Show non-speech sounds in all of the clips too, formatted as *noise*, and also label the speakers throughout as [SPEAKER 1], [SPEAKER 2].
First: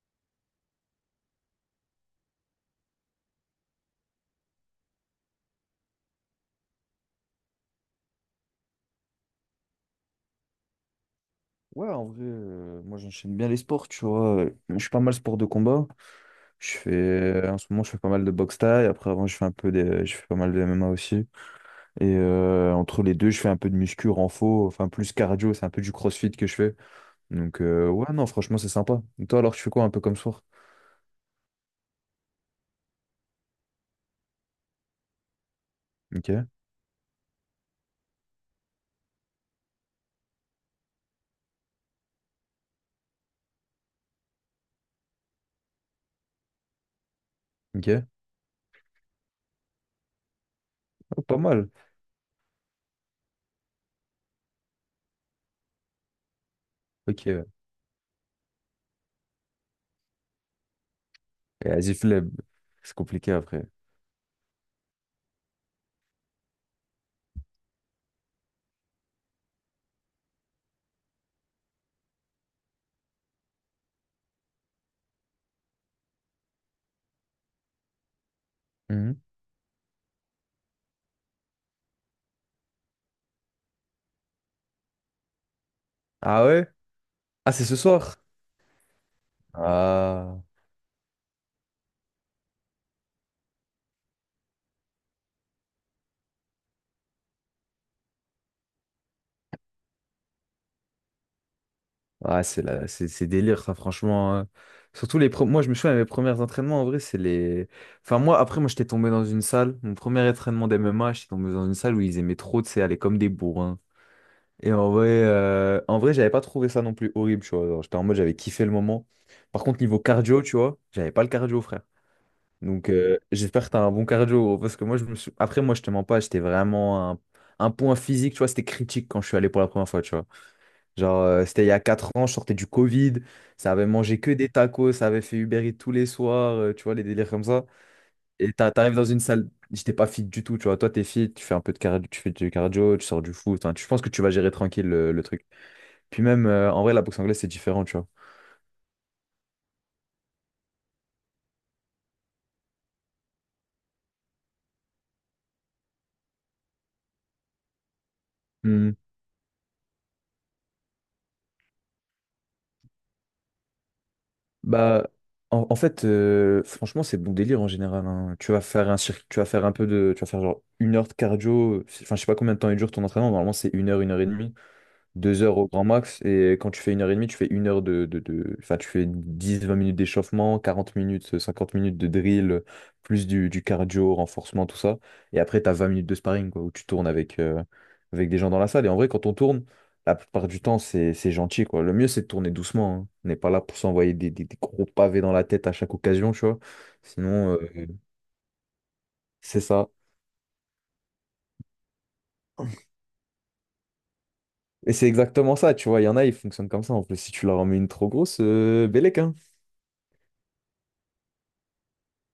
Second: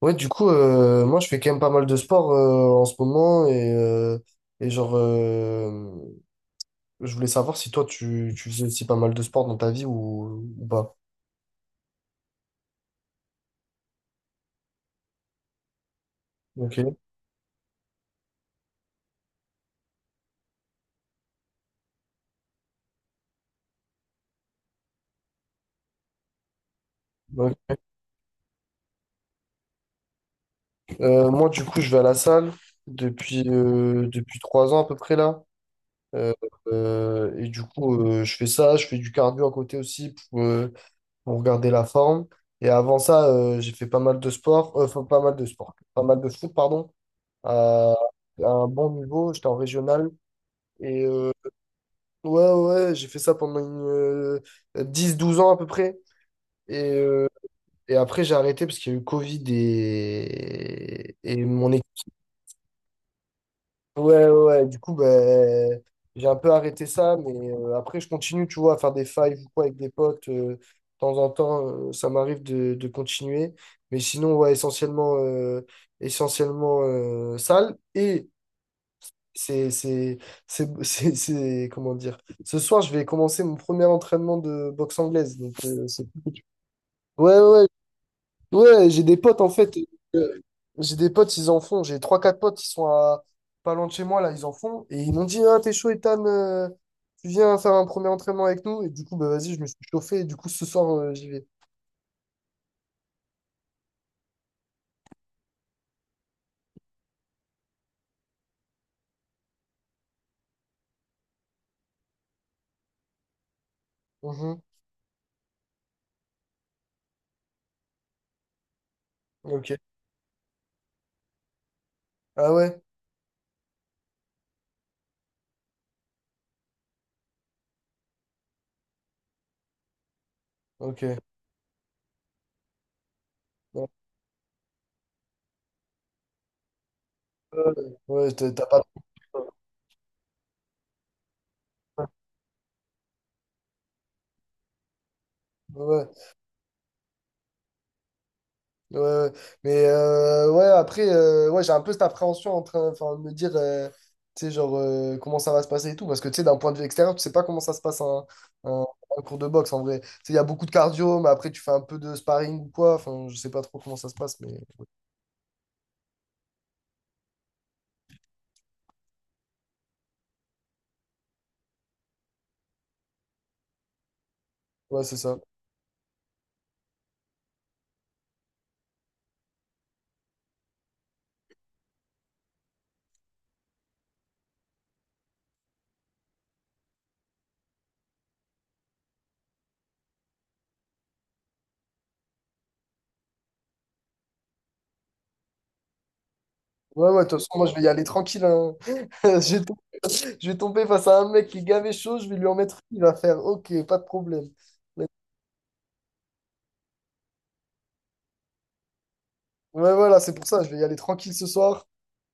[SPEAKER 1] Ouais, du coup, moi, je fais quand même pas mal de sport en ce moment et genre, je voulais savoir si toi, tu faisais aussi pas mal de sport dans ta vie ou pas.
[SPEAKER 2] Ouais, en vrai, moi j'enchaîne bien les sports, tu vois. Je suis pas mal sport de combat.
[SPEAKER 1] Ok.
[SPEAKER 2] En ce moment, je fais pas mal de boxe thaï. Après, avant, je fais un peu des, je fais pas mal de MMA aussi. Et entre les deux, je fais un peu de muscu, renfo, enfin plus cardio, c'est un peu du crossfit que je fais. Donc,
[SPEAKER 1] Ouais.
[SPEAKER 2] ouais, non, franchement, c'est sympa. Et toi, alors, tu fais quoi un peu comme sport?
[SPEAKER 1] Moi, du coup, je vais à la salle depuis 3 ans à peu près là.
[SPEAKER 2] Ok,
[SPEAKER 1] Euh, et du coup, je fais ça, je fais du cardio à côté aussi pour garder la forme. Et avant ça, j'ai fait pas mal de sport, enfin, pas mal de sport, pas mal de foot, pardon,
[SPEAKER 2] ok.
[SPEAKER 1] à, à un bon niveau. J'étais en régional. Et
[SPEAKER 2] Oh,
[SPEAKER 1] euh,
[SPEAKER 2] pas mal.
[SPEAKER 1] ouais, ouais, ouais, j'ai fait ça pendant 10-12 ans à peu près. Et,
[SPEAKER 2] Ok,
[SPEAKER 1] euh,
[SPEAKER 2] ouais.
[SPEAKER 1] et après, j'ai arrêté parce qu'il y a eu Covid et
[SPEAKER 2] Et
[SPEAKER 1] mon équipe.
[SPEAKER 2] vas-y, flemme. C'est compliqué après.
[SPEAKER 1] Ouais, ouais, ouais. Du coup, ben, j'ai un peu arrêté ça. Mais après, je continue, tu vois, à faire des fives ou quoi avec des potes. De temps en temps, ça m'arrive de continuer. Mais sinon, ouais, essentiellement salle.
[SPEAKER 2] Mhm.
[SPEAKER 1] C'est, c'est, *laughs* comment dire? Ce soir, je vais commencer mon premier entraînement de boxe anglaise.
[SPEAKER 2] Ah ouais?
[SPEAKER 1] Ouais,
[SPEAKER 2] Ah, c'est
[SPEAKER 1] ouais,
[SPEAKER 2] ce soir?
[SPEAKER 1] ouais, j'ai des potes en fait. euh,
[SPEAKER 2] Ah.
[SPEAKER 1] j'ai des potes, ils en font. J'ai trois quatre potes, ils sont à pas loin de chez moi là, ils en font. Et ils m'ont dit, ah, t'es chaud, Ethan, tu viens faire un premier entraînement avec nous. Et du coup, bah vas-y, je me suis chauffé. Et du coup, ce soir, j'y vais.
[SPEAKER 2] Ah, c'est délire, ça, franchement, hein. Moi, je me souviens, mes premiers entraînements, en vrai, c'est les. Enfin, moi, après, moi, j'étais tombé dans une salle. Mon premier entraînement d'MMA, j'étais tombé dans une salle où ils aimaient trop, tu sais, aller comme des bourrins.
[SPEAKER 1] Mhm.
[SPEAKER 2] Et en vrai, j'avais pas trouvé ça non plus horrible, tu vois. Genre, j'étais en mode, j'avais kiffé le moment. Par
[SPEAKER 1] Ok.
[SPEAKER 2] contre, niveau cardio, tu vois, j'avais pas le cardio, frère.
[SPEAKER 1] Ah ouais?
[SPEAKER 2] Donc, j'espère que t'as un bon cardio, gros, parce que moi, je me suis. Après, moi, je te mens pas, j'étais vraiment un. Un point physique, tu vois, c'était critique quand je suis allé pour la première fois, tu vois.
[SPEAKER 1] Ok.
[SPEAKER 2] Genre, c'était il y a 4 ans, je sortais du Covid, ça avait
[SPEAKER 1] Ouais,
[SPEAKER 2] mangé que des tacos, ça avait fait Uber Eats tous les soirs, tu vois, les délires comme ça.
[SPEAKER 1] ouais, t'as pas.
[SPEAKER 2] T'arrives dans une salle, j'étais pas fit du tout, tu vois. Toi, t'es fit, tu fais un peu de cardio, tu fais du cardio, tu sors du foot, hein, tu je pense que tu vas gérer tranquille le truc.
[SPEAKER 1] Ouais.
[SPEAKER 2] Puis même, en vrai, la boxe anglaise, c'est différent, tu vois.
[SPEAKER 1] Ouais, ouais. Mais ouais, après, ouais, j'ai un peu cette appréhension en train enfin, de me dire, tu sais, genre, comment ça va se passer et tout. Parce que, tu sais, d'un point de vue extérieur, tu sais pas comment ça se passe un,
[SPEAKER 2] Hmm.
[SPEAKER 1] un cours de boxe en vrai. Tu sais, il y a beaucoup de cardio, mais après, tu fais un peu de sparring ou quoi. Enfin, je sais pas trop comment ça se passe, mais ouais,
[SPEAKER 2] Bah, en fait, franchement, c'est bon délire en général, hein. Tu vas faire un circuit, tu vas faire genre une heure de cardio, enfin, je sais pas combien de temps il dure ton entraînement, normalement, c'est une heure et demie.
[SPEAKER 1] ouais, c'est ça.
[SPEAKER 2] 2 heures au grand max. Et quand tu fais une heure et demie, tu fais une heure enfin, tu fais dix vingt minutes d'échauffement, 40 minutes, 50 minutes de drill, plus du cardio, renforcement, tout ça. Et après, tu as 20 minutes de sparring, quoi, où tu tournes avec des gens dans la salle. Et en vrai, quand on tourne, la plupart du temps, c'est gentil, quoi. Le mieux, c'est de tourner doucement, hein. On n'est pas là pour s'envoyer des gros pavés dans la tête à chaque occasion, tu vois.
[SPEAKER 1] Ouais, ouais, de toute
[SPEAKER 2] Sinon,
[SPEAKER 1] façon, moi, je vais y aller tranquille. Hein. *laughs* Je
[SPEAKER 2] c'est
[SPEAKER 1] vais tomber,
[SPEAKER 2] ça.
[SPEAKER 1] je vais tomber face à un mec qui est gavé chaud, je vais lui en mettre une, il va faire, ok, pas de problème.
[SPEAKER 2] Et c'est exactement ça, tu vois. Il y en a, ils fonctionnent comme ça. En plus, si tu leur en mets une trop grosse, bellec, hein.
[SPEAKER 1] Ouais, voilà, c'est pour ça, je vais y aller tranquille ce soir.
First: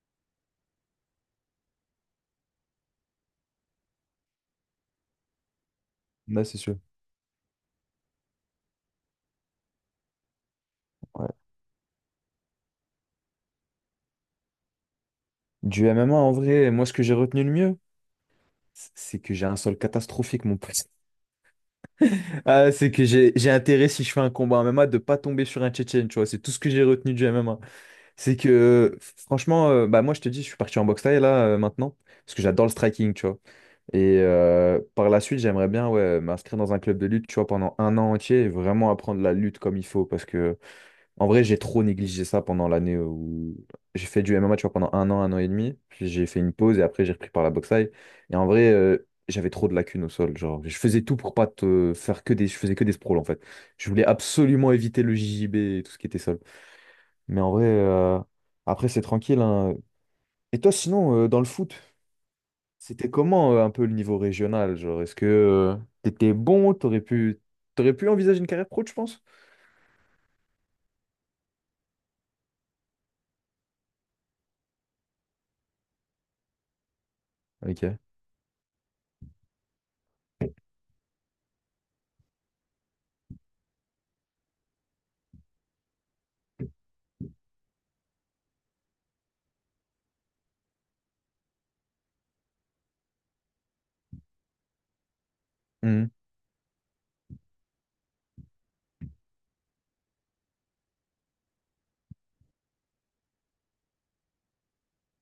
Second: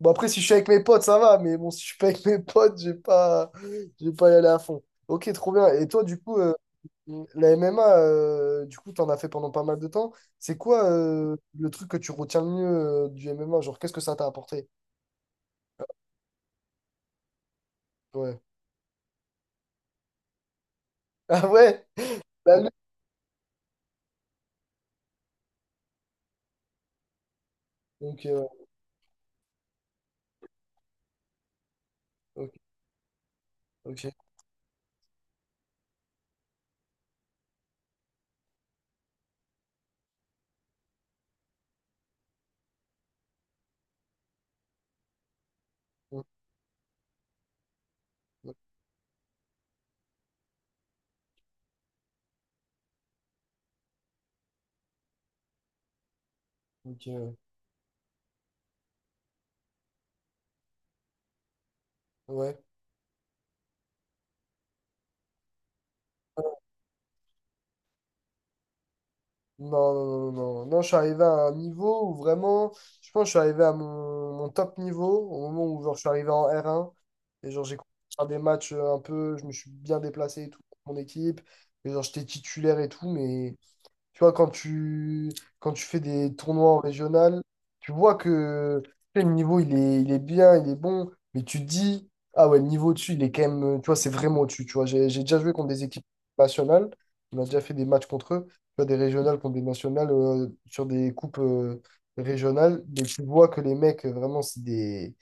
[SPEAKER 1] Bon, après, si je suis avec mes potes, ça va, mais bon, si je suis pas avec mes potes, je vais pas y aller à fond. Ok, trop bien. Et toi, du coup,
[SPEAKER 2] Là, c'est sûr.
[SPEAKER 1] la MMA, du coup, t'en as fait pendant pas mal de temps. C'est quoi le truc que tu retiens le mieux du MMA? Genre, qu'est-ce que ça t'a apporté?
[SPEAKER 2] Du MMA, en vrai, moi, ce que j'ai retenu le mieux,
[SPEAKER 1] Ouais. *laughs*
[SPEAKER 2] c'est que j'ai un sol catastrophique, mon pote. *laughs*
[SPEAKER 1] Ah ouais? La lutte.
[SPEAKER 2] Ah, c'est que j'ai intérêt, si je fais un combat en MMA, de pas tomber sur un Tchétchène, tu vois. C'est tout ce que j'ai retenu du MMA.
[SPEAKER 1] Ok,
[SPEAKER 2] C'est que,
[SPEAKER 1] ouais.
[SPEAKER 2] franchement, bah, moi, je te dis, je suis parti en boxe thaï, là, maintenant, parce que
[SPEAKER 1] Ok,
[SPEAKER 2] j'adore le striking, tu vois. Et
[SPEAKER 1] ok.
[SPEAKER 2] par la suite, j'aimerais bien, ouais, m'inscrire dans un club de lutte, tu vois, pendant un an entier et vraiment apprendre la lutte comme il faut, parce que en vrai, j'ai trop négligé ça pendant l'année où j'ai fait du MMA, tu vois, pendant un an et demi. Puis
[SPEAKER 1] Ok,
[SPEAKER 2] j'ai fait une pause et après j'ai repris par la boxe thaï. Et en
[SPEAKER 1] ouais.
[SPEAKER 2] vrai, j'avais trop de lacunes au sol. Genre, je faisais tout pour pas te faire que des, je faisais que des sprawls en fait. Je voulais absolument éviter le JJB et tout ce qui était sol.
[SPEAKER 1] ok,
[SPEAKER 2] Mais en vrai, après c'est tranquille, hein. Et toi, sinon, dans le foot,
[SPEAKER 1] Ouais.
[SPEAKER 2] c'était comment un peu le niveau régional? Genre, est-ce que t'étais bon? T'aurais pu envisager une carrière pro, tu penses?
[SPEAKER 1] Non, non, non, non, non. Je suis arrivé à un niveau où vraiment, je pense que je suis arrivé à mon top niveau au moment où genre, je suis arrivé en R1. Et genre, j'ai commencé
[SPEAKER 2] Ok.
[SPEAKER 1] à faire des matchs un peu, je me suis bien déplacé et tout pour mon équipe. Et genre, j'étais titulaire et tout, mais tu vois, quand tu fais des tournois en régional, tu vois que tu sais, le niveau, il est bien, il est bon, mais tu te dis, ah ouais, le niveau au-dessus, il est quand même, tu vois, c'est vraiment au-dessus, tu vois. J'ai déjà joué contre des équipes
[SPEAKER 2] Mhm.
[SPEAKER 1] nationales, on a déjà fait des matchs contre eux, tu vois, des régionales contre des nationales, sur des coupes, régionales, mais tu vois que les mecs, vraiment, c'est des...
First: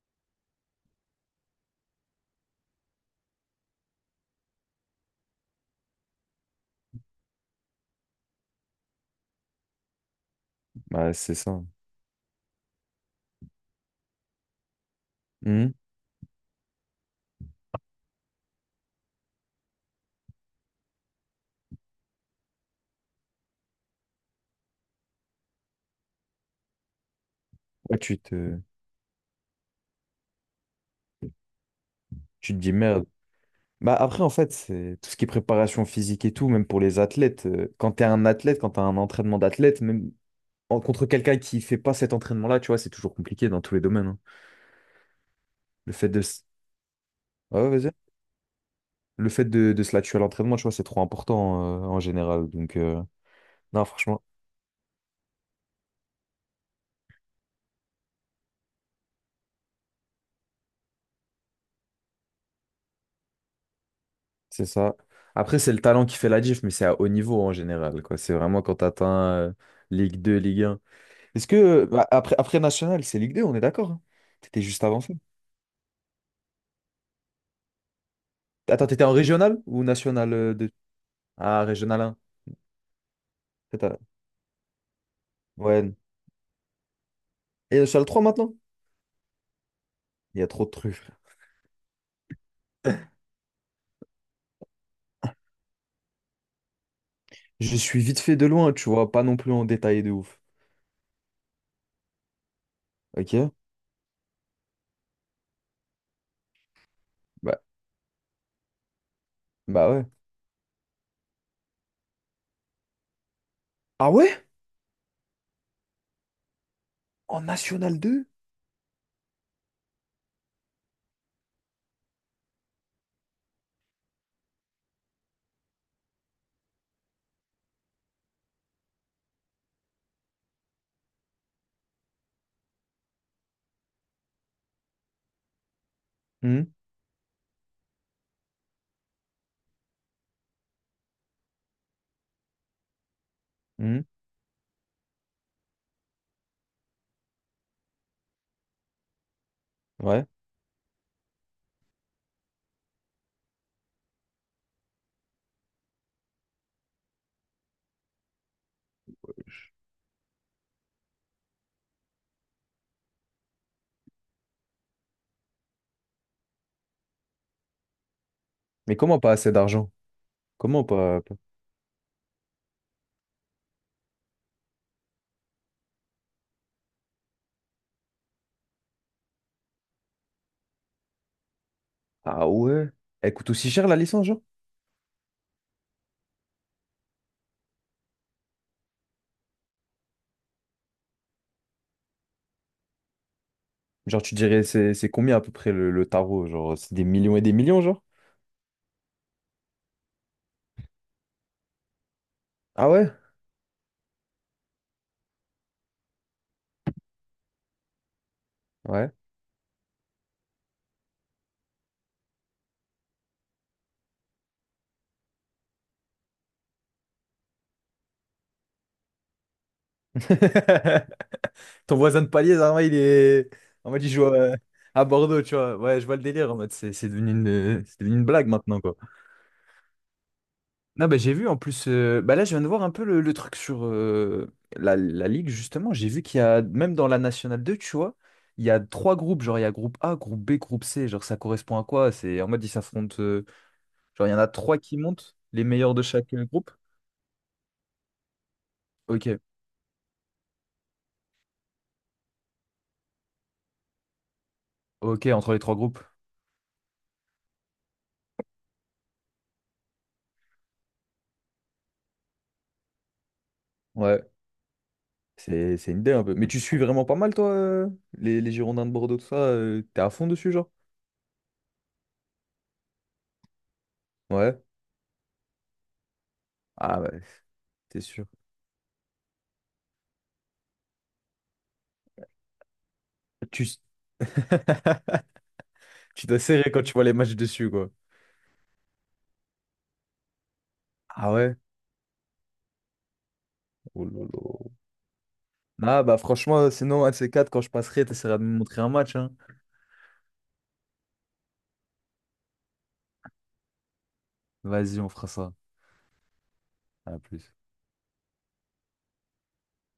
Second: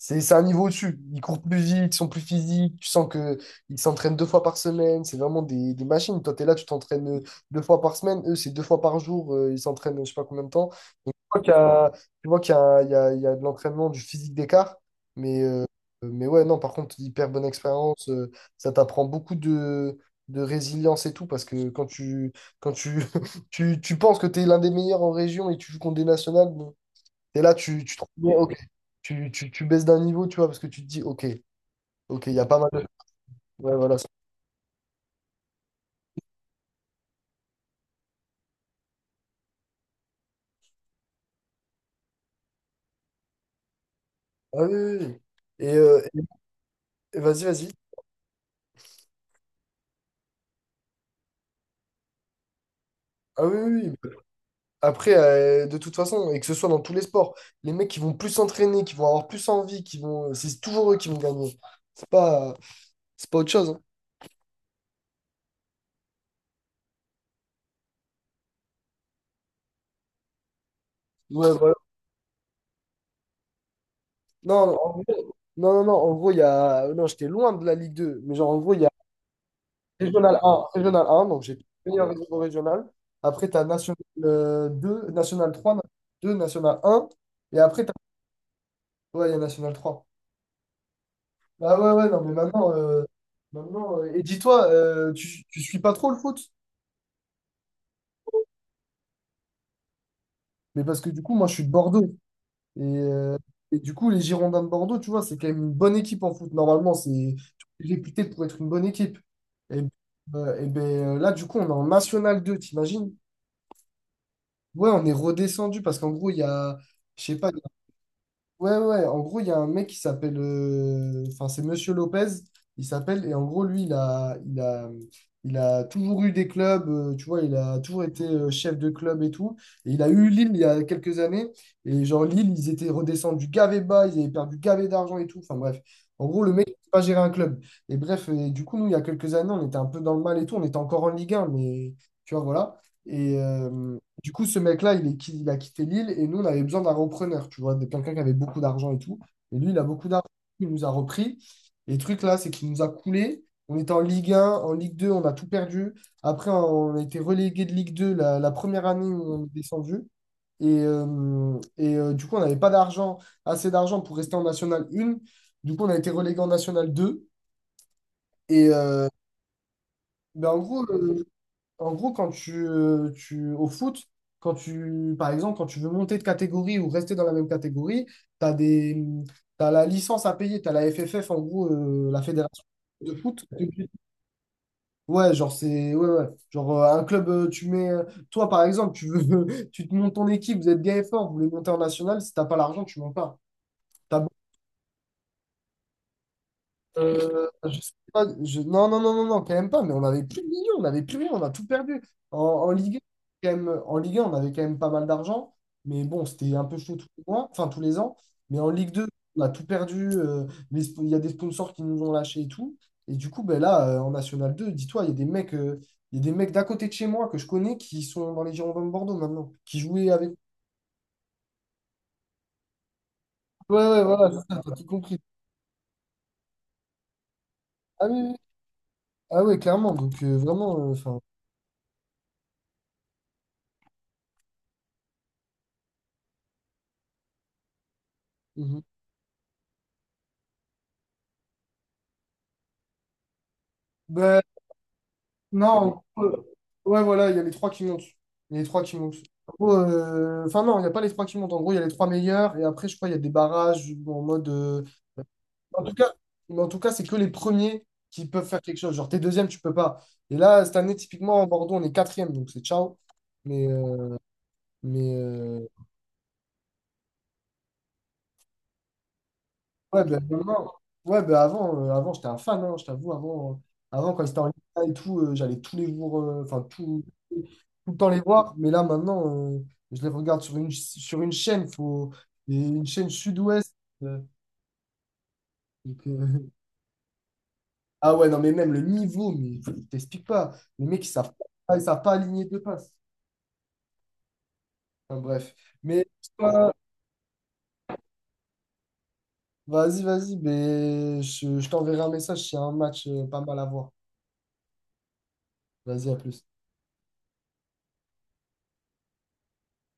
[SPEAKER 1] C'est un niveau au-dessus. Ils courent plus vite, ils sont plus physiques. Tu sens que ils s'entraînent deux fois par semaine. C'est vraiment des machines. Toi, tu es là, tu t'entraînes deux fois par semaine. Eux, c'est deux fois par jour. Ils s'entraînent, je sais pas combien de temps. Tu
[SPEAKER 2] Bah, c'est
[SPEAKER 1] vois qu'il y
[SPEAKER 2] ça.
[SPEAKER 1] a, Tu vois qu'il y a, il y a de l'entraînement, du physique d'écart. Mais, euh,
[SPEAKER 2] Hmm.
[SPEAKER 1] mais ouais, non, par contre, hyper bonne expérience. Ça t'apprend beaucoup de résilience et tout. Parce que quand tu, *laughs* tu penses que tu es l'un des meilleurs en région et tu joues contre des nationales, bon, et là, tu
[SPEAKER 2] Ouais,
[SPEAKER 1] te rends compte, ok. Tu baisses d'un niveau, tu vois, parce que tu te dis, ok, ok, il y a
[SPEAKER 2] tu
[SPEAKER 1] pas
[SPEAKER 2] te
[SPEAKER 1] mal
[SPEAKER 2] dis
[SPEAKER 1] de.
[SPEAKER 2] merde.
[SPEAKER 1] Ouais,
[SPEAKER 2] Bah
[SPEAKER 1] voilà.
[SPEAKER 2] après, en fait, c'est tout ce qui est préparation physique et tout, même pour les athlètes. Quand t'es un athlète, quand t'as un entraînement d'athlète, même contre quelqu'un qui fait pas cet entraînement-là, tu vois, c'est toujours compliqué dans tous les domaines, hein.
[SPEAKER 1] Ah oui, oui, oui. Et,
[SPEAKER 2] Le
[SPEAKER 1] euh,
[SPEAKER 2] fait de,
[SPEAKER 1] et-
[SPEAKER 2] s-
[SPEAKER 1] et vas-y,
[SPEAKER 2] Ouais, ouais,
[SPEAKER 1] vas-y.
[SPEAKER 2] vas-y. Le fait de se la tuer à l'entraînement, tu vois, c'est trop important en général. Donc,
[SPEAKER 1] Ah oui,
[SPEAKER 2] non,
[SPEAKER 1] oui, oui.
[SPEAKER 2] franchement,
[SPEAKER 1] Après, de toute façon, et que ce soit dans tous les sports, les mecs qui vont plus s'entraîner, qui vont avoir plus envie, c'est toujours eux qui vont gagner. C'est pas, c'est pas autre chose. Hein.
[SPEAKER 2] c'est ça. Après, c'est le talent qui fait la diff, mais c'est à haut niveau en général, quoi. C'est vraiment quand t'atteins euh, Ligue 2 Ligue 1. Est-ce
[SPEAKER 1] Ouais, voilà.
[SPEAKER 2] que, bah, après National, c'est Ligue 2 on est d'accord, hein.
[SPEAKER 1] Non,
[SPEAKER 2] T'étais
[SPEAKER 1] en
[SPEAKER 2] juste avant.
[SPEAKER 1] gros, non, non, non, en gros, il y a, non, j'étais loin de la Ligue 2, mais genre, en gros, il y
[SPEAKER 2] Attends,
[SPEAKER 1] a
[SPEAKER 2] t'étais en régional ou national
[SPEAKER 1] Régional 1, Régional 1, donc j'ai
[SPEAKER 2] Ah, régional
[SPEAKER 1] meilleur
[SPEAKER 2] 1.
[SPEAKER 1] réseau régional. Après, tu as National
[SPEAKER 2] Peut-être,
[SPEAKER 1] 2, National 3, National
[SPEAKER 2] ouais.
[SPEAKER 1] 2, National 1, et
[SPEAKER 2] Et
[SPEAKER 1] après, t'as...
[SPEAKER 2] National 3 maintenant?
[SPEAKER 1] ouais, il y a National 3.
[SPEAKER 2] Il y a trop de trucs. *laughs* Frère.
[SPEAKER 1] Ah ouais, ouais, non, mais maintenant, et dis-toi, tu suis pas trop le foot?
[SPEAKER 2] Je suis vite fait de loin, tu vois, pas non plus en détail de ouf.
[SPEAKER 1] Mais parce que du coup, moi, je suis de Bordeaux. Et, euh,
[SPEAKER 2] Ok?
[SPEAKER 1] et du coup, les Girondins de Bordeaux, tu vois, c'est quand même une bonne équipe en foot. Normalement, c'est
[SPEAKER 2] Bah,
[SPEAKER 1] réputé pour être une bonne équipe. Et,
[SPEAKER 2] bah ouais.
[SPEAKER 1] et ben, là, du coup, on est en National 2 t'imagines?
[SPEAKER 2] Ah ouais?
[SPEAKER 1] Ouais, on est redescendu parce qu'en gros, il y a, je sais
[SPEAKER 2] En
[SPEAKER 1] pas,
[SPEAKER 2] National 2.
[SPEAKER 1] ouais, ouais, ouais. En gros, il y a un mec qui s'appelle. Enfin, c'est Monsieur Lopez, il s'appelle. Et en gros, lui, il a toujours eu des clubs, tu vois, il a toujours été chef de club et tout. Et il a eu Lille il y a quelques années. Et genre, Lille, ils étaient redescendus gavé bas, ils avaient perdu gavé d'argent et tout. Enfin, bref. En gros, le mec,
[SPEAKER 2] Hum,
[SPEAKER 1] il sait pas gérer un club. Et bref, et du coup, nous, il y a quelques années, on était un peu dans le mal et tout. On était encore en Ligue 1 mais tu vois, voilà. Et. euh,
[SPEAKER 2] hum.
[SPEAKER 1] du coup, ce mec-là, il a quitté Lille et nous, on avait besoin d'un repreneur, tu vois, de quelqu'un qui avait beaucoup d'argent et tout. Et lui, il a beaucoup d'argent,
[SPEAKER 2] Ouais.
[SPEAKER 1] il nous a repris. Et le truc là, c'est qu'il nous a coulé. On était en Ligue 1, en Ligue 2, on a tout perdu. Après, on a été relégué de Ligue 2 la première année où on est descendu. Et du coup, on n'avait pas d'argent, assez d'argent pour rester en National 1. Du coup, on a été relégué en National 2. Et
[SPEAKER 2] Mais
[SPEAKER 1] euh,
[SPEAKER 2] comment pas assez d'argent?
[SPEAKER 1] ben,
[SPEAKER 2] Comment pas, pas?
[SPEAKER 1] en gros, quand tu, par exemple, quand tu veux monter de catégorie ou rester dans la même catégorie, as des, t'as la licence à payer, tu as la FFF, en gros, la
[SPEAKER 2] Ah
[SPEAKER 1] fédération
[SPEAKER 2] ouais?
[SPEAKER 1] de
[SPEAKER 2] Elle
[SPEAKER 1] foot.
[SPEAKER 2] coûte aussi cher la licence, genre?
[SPEAKER 1] Ouais, genre, c'est, ouais, ouais. Genre, un club, tu mets, toi, par exemple, tu veux, *laughs* tu te montes ton équipe, vous êtes bien et fort, vous voulez monter en national, si t'as pas l'argent, tu montes pas. T'as
[SPEAKER 2] Genre, tu dirais, c'est combien à peu près le tarot? Genre, c'est des millions et des
[SPEAKER 1] Je
[SPEAKER 2] millions,
[SPEAKER 1] sais
[SPEAKER 2] genre?
[SPEAKER 1] pas, je- Non, non, non, non, non, quand même pas, mais on n'avait plus de millions, on n'avait plus rien, on a tout perdu. En
[SPEAKER 2] Ah
[SPEAKER 1] Ligue 1,
[SPEAKER 2] ouais?
[SPEAKER 1] en Ligue 1, on avait quand même pas mal d'argent, mais bon, c'était un peu chaud tous les mois, enfin tous les ans. Mais en Ligue 2,
[SPEAKER 2] Ouais.
[SPEAKER 1] on a tout perdu, il y a des sponsors qui nous ont lâchés et tout. Et du coup, ben là, en National 2, dis-toi, il y a des mecs d'à côté de chez moi que je connais qui sont dans les Girondins de Bordeaux maintenant, qui jouaient avec.
[SPEAKER 2] *laughs* Ton voisin de palier, en mode, il est.
[SPEAKER 1] Ouais,
[SPEAKER 2] En mode,
[SPEAKER 1] ouais,
[SPEAKER 2] il joue
[SPEAKER 1] voilà, c'est ça, t'as tout
[SPEAKER 2] à
[SPEAKER 1] compris.
[SPEAKER 2] Bordeaux, tu vois. Ouais, je vois le délire. En mode, c'est
[SPEAKER 1] Ah
[SPEAKER 2] devenu
[SPEAKER 1] oui,
[SPEAKER 2] une
[SPEAKER 1] oui.
[SPEAKER 2] blague maintenant, quoi.
[SPEAKER 1] Ah ouais, clairement, donc vraiment,
[SPEAKER 2] Non, bah,
[SPEAKER 1] enfin.
[SPEAKER 2] j'ai vu en plus, bah, là je viens de voir un peu le truc sur la Ligue justement, j'ai vu qu'il y a, même dans la Nationale 2 tu vois, il y a trois groupes, genre il y a groupe A, groupe B, groupe C, genre ça correspond à quoi? C'est en mode ils s'affrontent, genre il y en a trois qui montent, les meilleurs de
[SPEAKER 1] Non,
[SPEAKER 2] chaque groupe.
[SPEAKER 1] ouais, voilà, il y a les trois qui montent. Il y a les trois qui montent.
[SPEAKER 2] Ok,
[SPEAKER 1] En gros, enfin, non, il n'y a pas les trois qui montent. En gros, il y a les trois meilleurs. Et après, je crois, il y a des barrages en mode.
[SPEAKER 2] ok, entre les trois
[SPEAKER 1] En tout
[SPEAKER 2] groupes.
[SPEAKER 1] cas, mais en tout cas, c'est que les premiers qui peuvent faire quelque chose. Genre, t'es deuxième, tu peux pas. Et là, cette année, typiquement, en Bordeaux, on est quatrième. Donc, c'est ciao. Mais, euh,
[SPEAKER 2] Ouais.
[SPEAKER 1] mais, euh,
[SPEAKER 2] C'est une idée un peu. Mais tu suis vraiment pas mal, toi, les Girondins de Bordeaux, tout ça. T'es
[SPEAKER 1] Ouais,
[SPEAKER 2] à
[SPEAKER 1] ben,
[SPEAKER 2] fond dessus, genre?
[SPEAKER 1] vraiment. Ouais, ben, avant j'étais un fan, hein, je t'avoue. Avant, quand ils étaient en Ligue
[SPEAKER 2] Ouais.
[SPEAKER 1] 1 et tout, j'allais tous les jours, enfin,
[SPEAKER 2] Ah
[SPEAKER 1] tout,
[SPEAKER 2] ouais,
[SPEAKER 1] tout le
[SPEAKER 2] c'est
[SPEAKER 1] temps les
[SPEAKER 2] sûr.
[SPEAKER 1] voir. Mais là, maintenant, euh, je les regarde sur sur une chaîne, faut, et une chaîne
[SPEAKER 2] Tu,
[SPEAKER 1] sud-ouest.
[SPEAKER 2] s-
[SPEAKER 1] euh,
[SPEAKER 2] *laughs*
[SPEAKER 1] donc,
[SPEAKER 2] Tu dois
[SPEAKER 1] *laughs*
[SPEAKER 2] serrer quand tu vois les matchs dessus, quoi.
[SPEAKER 1] Ah ouais, non, mais même le niveau, mais je t'explique pas. Les mecs, ils
[SPEAKER 2] Ah
[SPEAKER 1] savent
[SPEAKER 2] ouais?
[SPEAKER 1] pas, aligner deux passes.
[SPEAKER 2] Oh là là.
[SPEAKER 1] Enfin, bref.
[SPEAKER 2] Ah
[SPEAKER 1] Mais
[SPEAKER 2] bah
[SPEAKER 1] euh,
[SPEAKER 2] franchement, sinon, un de ces quatre, quand je passerai, t'essaieras de me montrer un match, hein.
[SPEAKER 1] vas-y, vas-y, mais je t'enverrai un message s'il y a un match pas mal à voir.
[SPEAKER 2] Vas-y, on fera ça.
[SPEAKER 1] Vas-y, à plus.
[SPEAKER 2] À plus.